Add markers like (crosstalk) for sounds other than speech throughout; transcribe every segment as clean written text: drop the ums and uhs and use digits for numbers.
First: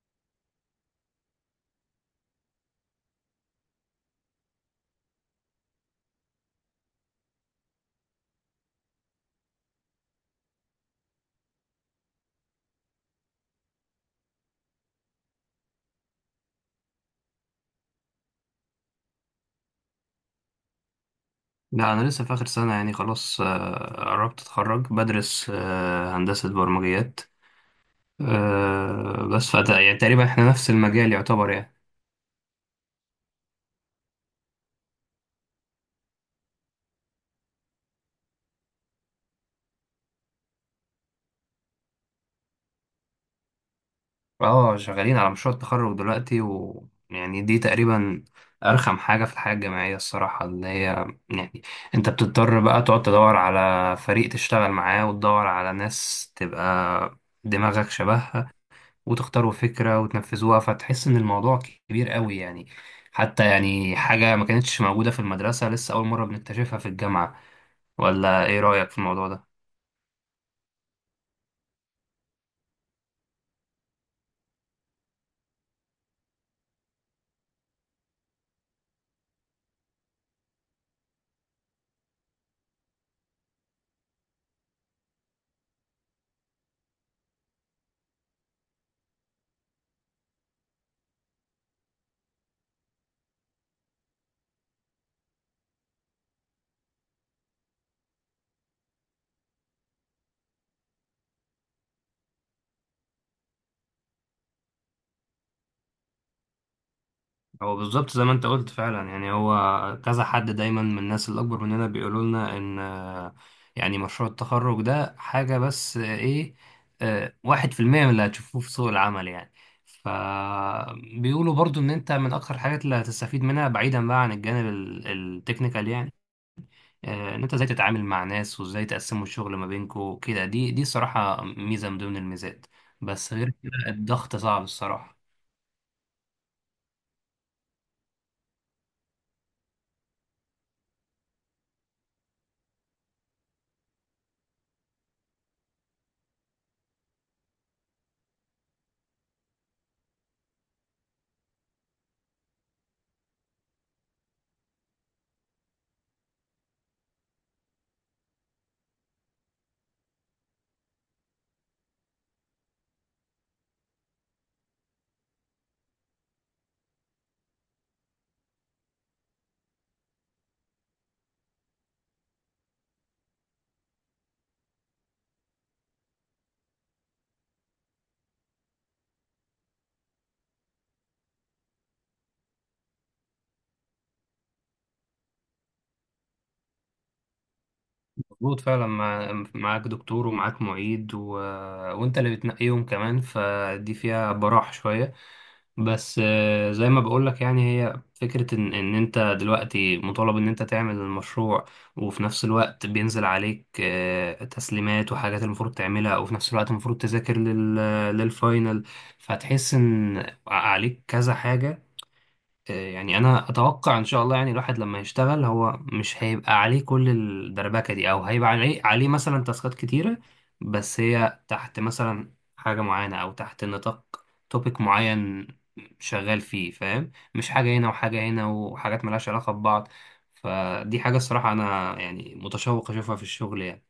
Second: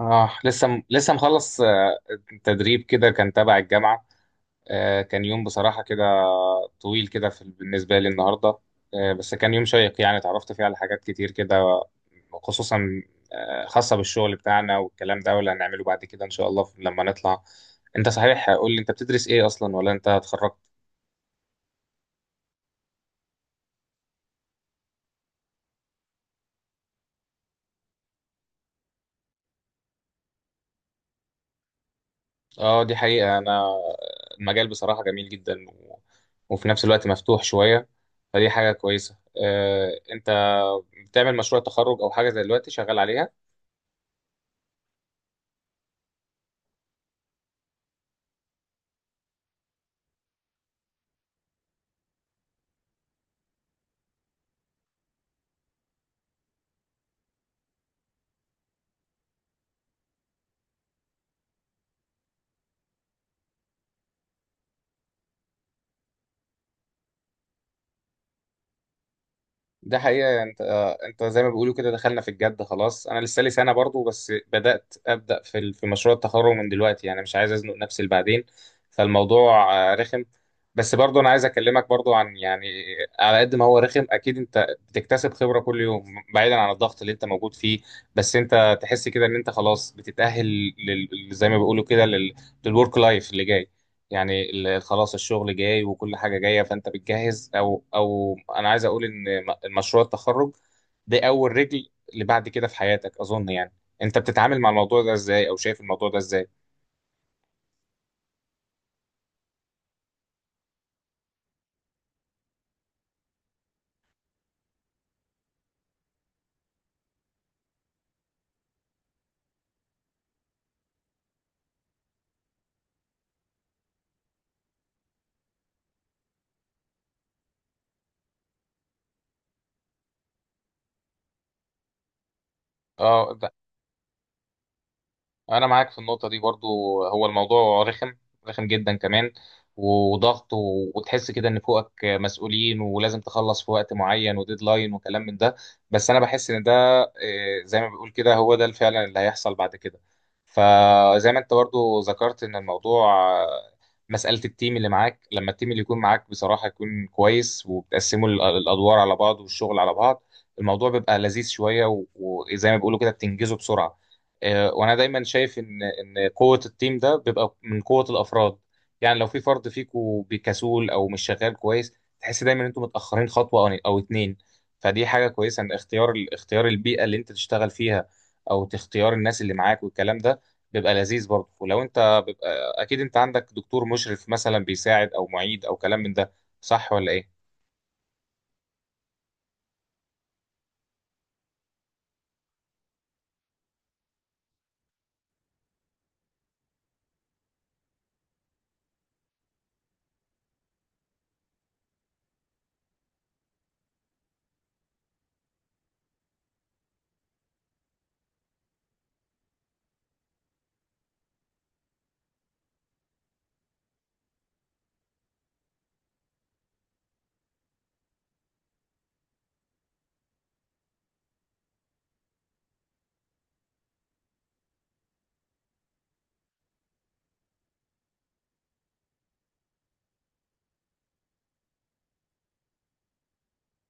اه، لسه مخلص. تدريب كده كان تبع الجامعة. كان يوم بصراحة كده طويل كده في بالنسبة لي النهاردة. بس كان يوم شيق، يعني اتعرفت فيه على حاجات كتير كده، خصوصا خاصة بالشغل بتاعنا والكلام ده واللي هنعمله بعد كده إن شاء الله لما نطلع. انت صحيح قول لي انت بتدرس ايه اصلا ولا انت اتخرجت؟ لا، أنا لسه في آخر سنة يعني خلاص، قربت أتخرج بدرس هندسة برمجيات. بس يعني تقريبا إحنا نفس المجال يعتبر يعني. اه، دي حقيقة. انا المجال بصراحة جميل جدا، و... وفي نفس الوقت مفتوح شوية، فدي حاجة كويسة. انت بتعمل مشروع تخرج او حاجة زي دلوقتي شغال عليها؟ اه، شغالين على مشروع التخرج دلوقتي، ويعني دي تقريبا أرخم حاجة في الحياة الجامعية الصراحة، اللي هي يعني أنت بتضطر بقى تقعد تدور على فريق تشتغل معاه وتدور على ناس تبقى دماغك شبهها، وتختاروا فكرة وتنفذوها، فتحس إن الموضوع كبير قوي يعني. حتى يعني حاجة ما كانتش موجودة في المدرسة، لسه أول مرة بنكتشفها في الجامعة. ولا إيه رأيك في الموضوع ده؟ ده حقيقة. انت زي ما بيقولوا كده دخلنا في الجد خلاص. انا لسه لي سنة برضو، بس بدأت ابدأ في مشروع التخرج من دلوقتي، يعني مش عايز ازنق نفسي لبعدين. فالموضوع رخم، بس برضو انا عايز اكلمك برضو عن يعني، على قد ما هو رخم اكيد انت بتكتسب خبرة كل يوم، بعيدا عن الضغط اللي انت موجود فيه. بس انت تحس كده ان انت خلاص بتتأهل زي ما بيقولوا كده للورك لايف اللي جاي، يعني خلاص الشغل جاي وكل حاجة جاية، فأنت بتجهز. أو أنا عايز أقول إن مشروع التخرج ده أول رجل اللي بعد كده في حياتك، أظن. يعني أنت بتتعامل مع الموضوع ده إزاي، أو شايف الموضوع ده إزاي؟ هو بالظبط زي ما أنت قلت فعلا يعني، هو كذا حد دايما من الناس الأكبر مننا بيقولوا لنا إن يعني مشروع التخرج ده حاجة، بس إيه، 1% من اللي هتشوفوه في سوق العمل يعني. فبيقولوا برضو إن أنت من أكتر الحاجات اللي هتستفيد منها بعيدا بقى عن الجانب التكنيكال يعني. ان انت ازاي تتعامل مع ناس، وازاي تقسموا الشغل ما بينكم كده، دي صراحة ميزة من ضمن الميزات. بس اه، غير كده الضغط صعب الصراحة. انا معاك في النقطه دي برضو. هو الموضوع رخم، رخم جدا كمان، وضغط و- وتحس كده ان فوقك مسؤولين ولازم تخلص في وقت معين وديدلاين وكلام من ده. بس انا بحس ان ده آه، زي ما بيقول كده هو ده فعلا اللي هيحصل بعد كده. فزي ما انت برضو ذكرت ان الموضوع آه، مساله التيم اللي معاك، لما التيم اللي يكون معاك بصراحه يكون كويس وبتقسموا الادوار على بعض والشغل على بعض، الموضوع بيبقى لذيذ شويه، و- وزي ما بيقولوا كده بتنجزه بسرعه. وانا دايما شايف ان قوه التيم ده بيبقى من قوه الافراد، يعني لو في فرد فيكو بكسول او مش شغال كويس تحس دايما ان انتوا متاخرين خطوه او اتنين. فدي حاجه كويسه، ان اختيار البيئه اللي انت تشتغل فيها او تختيار الناس اللي معاك والكلام ده، بيبقى لذيذ برضه. ولو انت بيبقى اكيد انت عندك دكتور مشرف مثلا بيساعد، او معيد، او كلام من ده، صح ولا ايه؟ مظبوط فعلا. معاك دكتور ومعاك معيد وانت اللي بتنقيهم كمان، فدي فيها براح شوية. بس زي ما بقولك يعني، هي فكرة ان انت دلوقتي مطالب ان انت تعمل المشروع، وفي نفس الوقت بينزل عليك تسليمات وحاجات المفروض تعملها، وفي نفس الوقت المفروض تذاكر للفاينل. فتحس ان عليك كذا حاجة. يعني انا اتوقع ان شاء الله، يعني الواحد لما يشتغل هو مش هيبقى عليه كل الدربكه دي، او هيبقى عليه مثلا تاسكات كتيره، بس هي تحت مثلا حاجه معينه، او تحت نطاق توبيك معين شغال فيه، فاهم؟ مش حاجه هنا وحاجه هنا وحاجات ملهاش علاقه ببعض. فدي حاجه الصراحه انا يعني متشوق اشوفها في الشغل يعني.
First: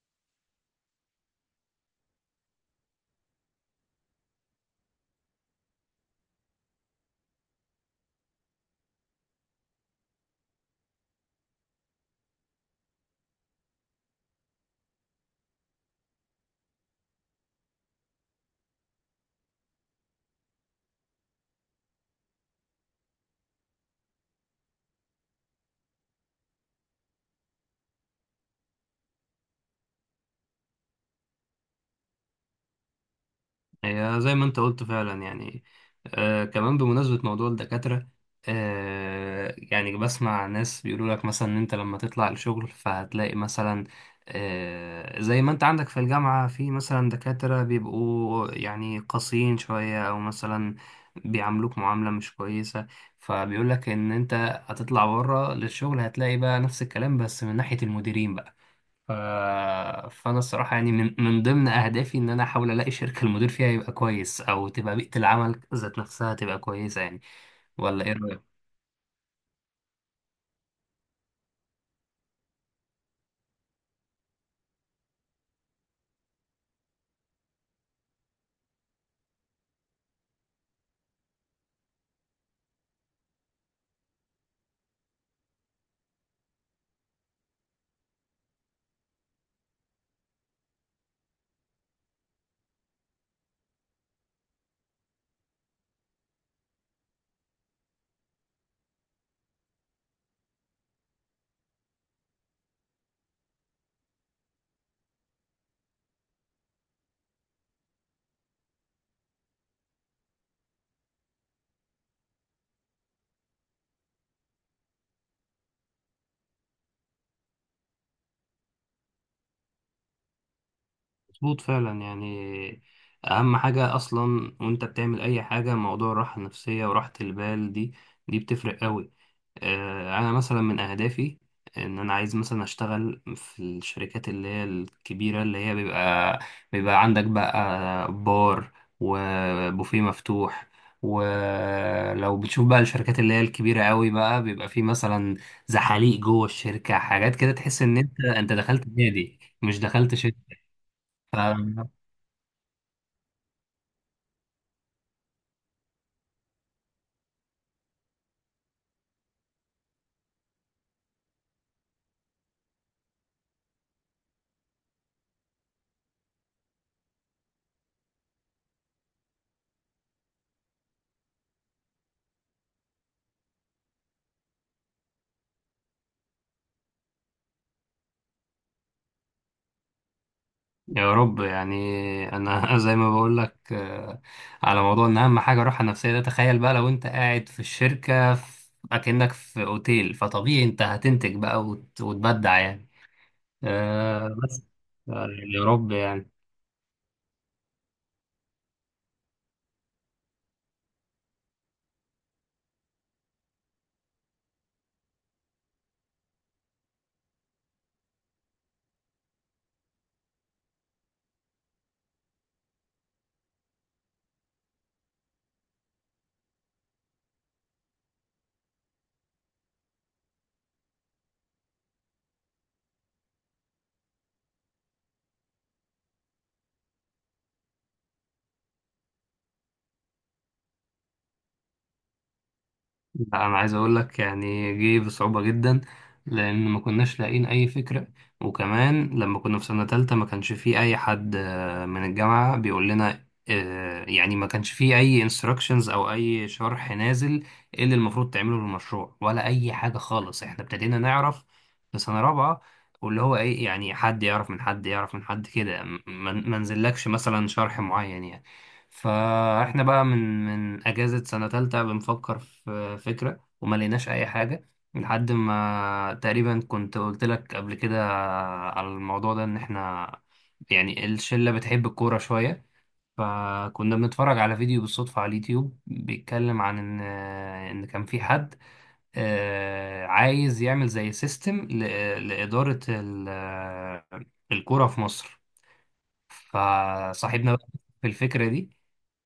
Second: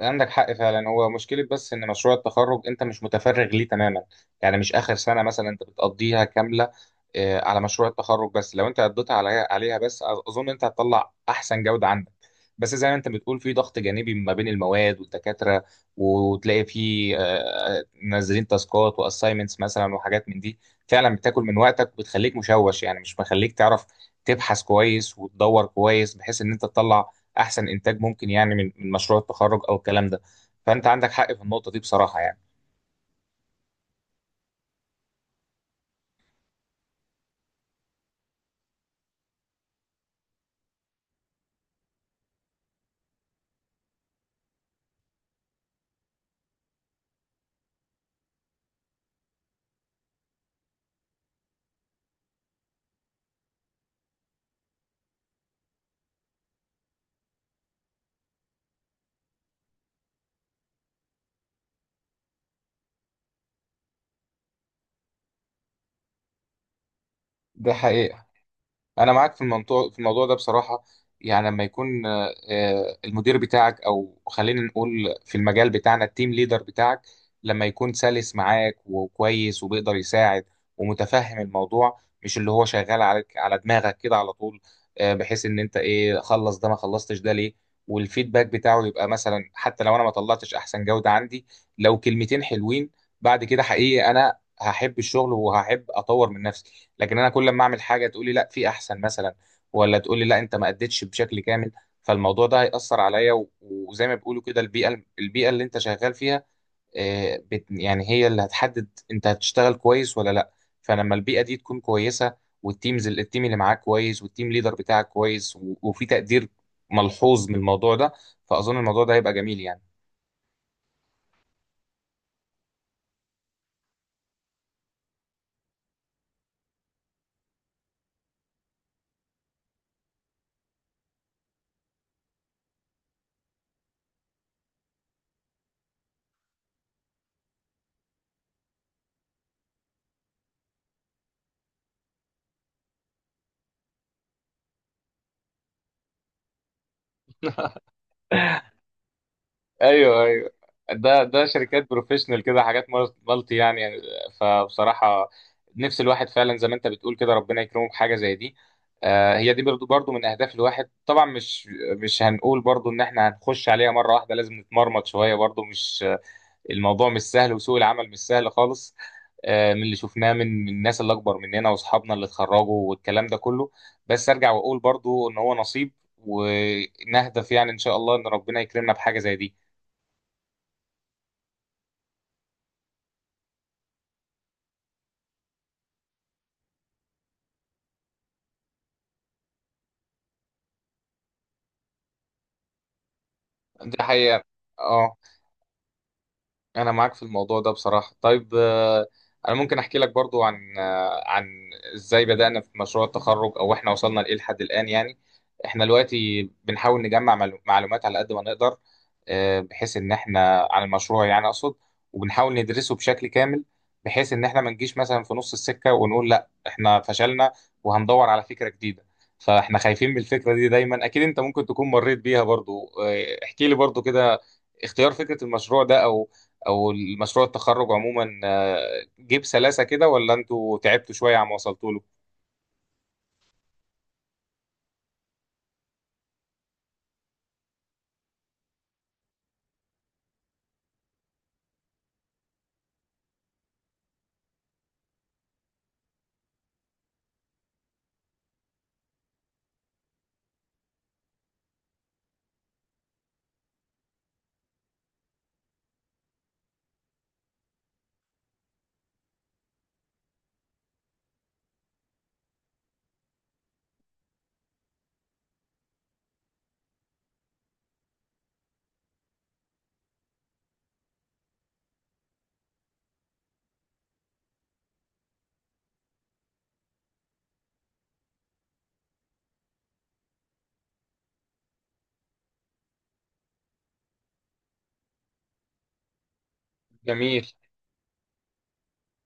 عندك حق فعلا. هو مشكلة بس إن مشروع التخرج أنت مش متفرغ ليه تماما، يعني مش آخر سنة مثلا أنت بتقضيها كاملة على مشروع التخرج. بس لو أنت قضيتها عليها بس، أظن أنت هتطلع أحسن جودة عندك. بس زي ما أنت بتقول، في ضغط جانبي ما بين المواد والدكاترة، وتلاقي في منزلين تاسكات وأسايمنتس مثلا وحاجات من دي، فعلا بتاكل من وقتك وبتخليك مشوش، يعني مش مخليك تعرف تبحث كويس وتدور كويس بحيث إن أنت تطلع احسن انتاج ممكن، يعني من مشروع التخرج او الكلام ده. فانت عندك حق في النقطه دي بصراحه يعني. هي زي ما انت قلت فعلا يعني. كمان، بمناسبة موضوع الدكاترة، يعني بسمع ناس بيقولوا لك مثلا ان انت لما تطلع الشغل فهتلاقي مثلا، زي ما انت عندك في الجامعة، في مثلا دكاترة بيبقوا يعني قاسيين شوية، او مثلا بيعاملوك معاملة مش كويسة. فبيقول لك ان انت هتطلع بره للشغل، هتلاقي بقى نفس الكلام بس من ناحية المديرين بقى. ف... فانا الصراحه يعني من ضمن اهدافي ان انا احاول الاقي شركه المدير فيها يبقى كويس، او تبقى بيئه العمل ذات نفسها تبقى كويسه يعني. ده ولا ايه حقيقي. رايك؟ انا معاك في الموضوع ده بصراحه، يعني لما يكون المدير بتاعك، او خلينا نقول في المجال بتاعنا التيم ليدر بتاعك، لما يكون سلس معاك وكويس وبيقدر يساعد ومتفهم الموضوع، مش اللي هو شغال عليك على دماغك كده على طول، بحيث ان انت ايه خلص ده، ما خلصتش ده ليه. والفيدباك بتاعه يبقى مثلا، حتى لو انا ما طلعتش احسن جوده عندي، لو كلمتين حلوين، بعد كده حقيقي انا هحب الشغل وهحب اطور من نفسي. لكن انا كل ما اعمل حاجه تقولي لا في احسن مثلا، ولا تقولي لا انت ما اديتش بشكل كامل، فالموضوع ده هيأثر عليا. و- وزي ما بيقولوا كده، البيئه اللي انت شغال فيها آه، بت يعني هي اللي هتحدد انت هتشتغل كويس ولا لا. فلما البيئه دي تكون كويسه، والتيمز التيم اللي معاك كويس، والتيم ليدر بتاعك كويس، و- وفي تقدير ملحوظ من الموضوع ده، فأظن الموضوع ده هيبقى جميل يعني. مظبوط فعلا يعني. اهم حاجه اصلا وانت بتعمل اي حاجه، موضوع الراحه النفسيه وراحه البال دي، دي بتفرق قوي. انا مثلا من اهدافي ان انا عايز مثلا اشتغل في الشركات اللي هي الكبيره، اللي هي بيبقى عندك بقى بار وبوفيه مفتوح. ولو بتشوف بقى الشركات اللي هي الكبيره قوي، بقى بيبقى في مثلا زحاليق جوه الشركه، حاجات كده تحس ان انت دخلت نادي مش دخلت ايوه، ايوه، ده شركات شركه. بروفيشنال كده، حاجات مالتي يعني، فبصراحه نفس الواحد فعلا زي ما انت بتقول كده ربنا يكرمه بحاجه زي دي. هي دي برضو من اهداف الواحد طبعا. مش هنقول برضو ان احنا هنخش عليها مره واحده، لازم نتمرمط شويه برضو. مش الموضوع مش سهل، وسوق العمل مش سهل خالص، من اللي شفناه من الناس اللي اكبر مننا واصحابنا اللي اتخرجوا والكلام ده كله. بس ارجع واقول برضو ان هو نصيب، ونهدف يعني ان شاء الله ان ربنا يكرمنا بحاجه زي دي. يا رب يعني. انا (laughs) زي ما بقول لك، على موضوع ان اهم حاجه الراحه النفسيه ده، تخيل بقى لو انت قاعد في الشركه، اكنك في اوتيل، فطبيعي انت هتنتج بقى وتبدع يعني. دي حقيقة. بس. اه، آه، يا رب يعني. انا معاك في الموضوع ده بصراحه. طيب انا ممكن احكي لك برضو عن ازاي بدانا في مشروع التخرج، او احنا وصلنا لايه لحد الان يعني. احنا دلوقتي بنحاول نجمع معلومات على قد ما نقدر، بحيث ان احنا عن المشروع يعني اقصد، وبنحاول ندرسه بشكل كامل، بحيث ان احنا ما نجيش مثلا في نص السكه ونقول لا احنا فشلنا وهندور على فكره جديده. فاحنا خايفين من الفكره دي دايما. اكيد انت ممكن تكون مريت بيها برضو. احكي لي برضو كده، اختيار فكرة المشروع ده، أو المشروع التخرج عموما، جه بسلاسه كده ولا انتوا تعبتوا شويه عم وصلتوا له؟ لا، انا عايز اقول لك يعني، جه بصعوبة جدا، لان ما كناش لاقيين اي فكرة. وكمان لما كنا في سنة تالتة ما كانش في اي حد من الجامعة بيقول لنا، يعني ما كانش في اي انستراكشنز او اي شرح نازل، ايه اللي المفروض تعمله للمشروع، ولا اي حاجة خالص. احنا ابتدينا نعرف في سنة رابعة، واللي هو ايه يعني، حد يعرف من حد يعرف من حد كده، ما نزلكش مثلا شرح معين يعني. فاحنا بقى من اجازة سنة تالتة بنفكر في فكرة، وما لقيناش اي حاجة، لحد ما تقريبا، كنت قلت لك قبل كده على الموضوع ده، ان احنا يعني الشلة بتحب الكورة شوية. فكنا بنتفرج على فيديو بالصدفة على اليوتيوب بيتكلم عن ان كان في حد عايز يعمل زي سيستم لإدارة الكورة في مصر. جميل. فصاحبنا بقى في الفكرة دي،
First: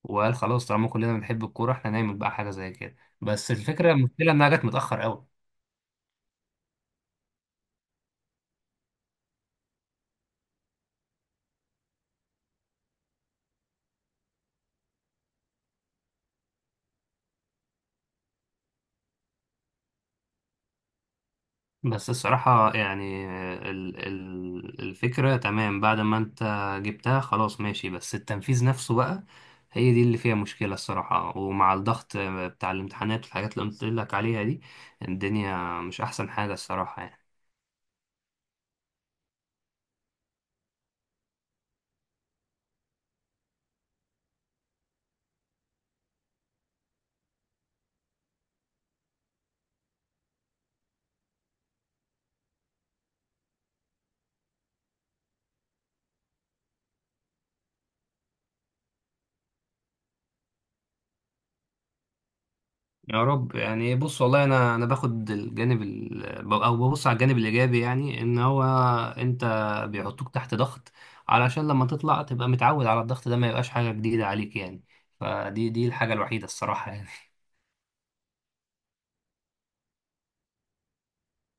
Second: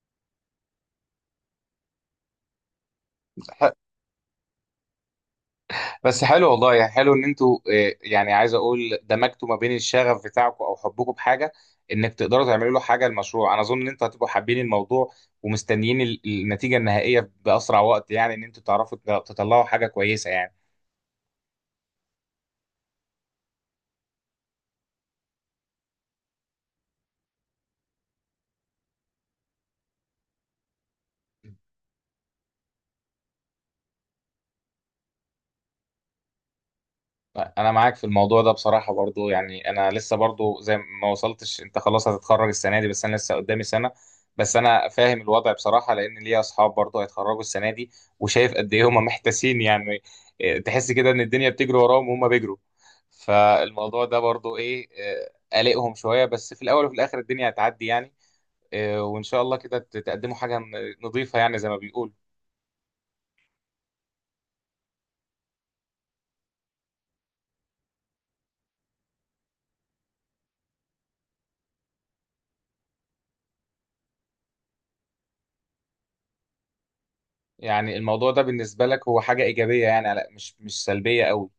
وقال خلاص طالما كلنا بنحب الكورة، احنا نعمل بقى حاجة زي كده. بس ح- الفكرة، المشكلة انها جت متأخر قوي. بس حلو والله، يعني حلو ان انتوا يعني عايز اقول دمجتوا ما بين الشغف بتاعكم او حبكم بحاجه انك تقدروا تعملوا له حاجه. المشروع انا اظن ان انتوا هتبقوا حابين الموضوع، ومستنيين النتيجه النهائيه باسرع وقت، يعني ان انتوا تعرفوا تطلعوا حاجه كويسه يعني. بس الصراحة يعني، ال ال الفكرة تمام بعد ما انت جبتها خلاص ماشي، بس التنفيذ نفسه بقى هي دي اللي فيها مشكلة الصراحة. ومع الضغط بتاع الامتحانات والحاجات اللي قلت لك عليها دي، الدنيا مش أحسن حاجة الصراحة يعني. انا معاك في الموضوع ده بصراحه برضو. يعني انا لسه برضو زي ما وصلتش، انت خلاص هتتخرج السنه دي بس انا لسه قدامي سنه، بس انا فاهم الوضع بصراحه، لان ليا اصحاب برضو هيتخرجوا السنه دي وشايف قد ايه هم محتاسين يعني. إيه، تحس كده ان الدنيا بتجري وراهم وهم بيجروا. فالموضوع ده برضو ايه، قلقهم شويه، بس في الاول وفي الاخر الدنيا هتعدي يعني. وان شاء الله كده تقدموا حاجه نظيفه، يعني زي ما بيقولوا. يا رب يعني. بص والله، انا باخد الجانب او ببص على الجانب الايجابي، يعني ان هو انت بيحطوك تحت ضغط علشان لما تطلع تبقى متعود على الضغط ده، ما يبقاش حاجه جديده عليك يعني. فدي، دي الحاجه الوحيده الصراحه يعني. يعني الموضوع ده بالنسبه لك هو حاجه ايجابيه يعني، مش سلبيه قوي.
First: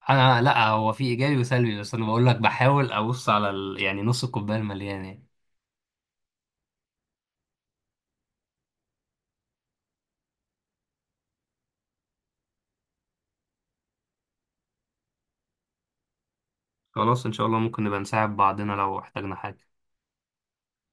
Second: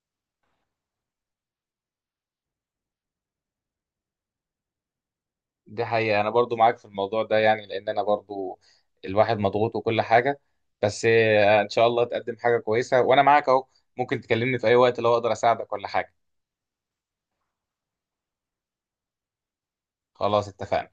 (laughs) انا لا، هو في ايجابي وسلبي، بس انا بقول لك بحاول ابص على يعني نص الكوبايه المليان يعني. دي حقيقة. أنا برضو معاك في الموضوع ده، يعني لأن أنا برضو الواحد مضغوط وكل حاجة. بس إن شاء الله تقدم حاجة كويسة، وأنا معاك أهو، ممكن تكلمني في أي وقت لو أقدر أساعدك ولا حاجة. خلاص، ان شاء الله ممكن نبقى نساعد بعضنا لو احتاجنا حاجه. خلاص، اتفقنا.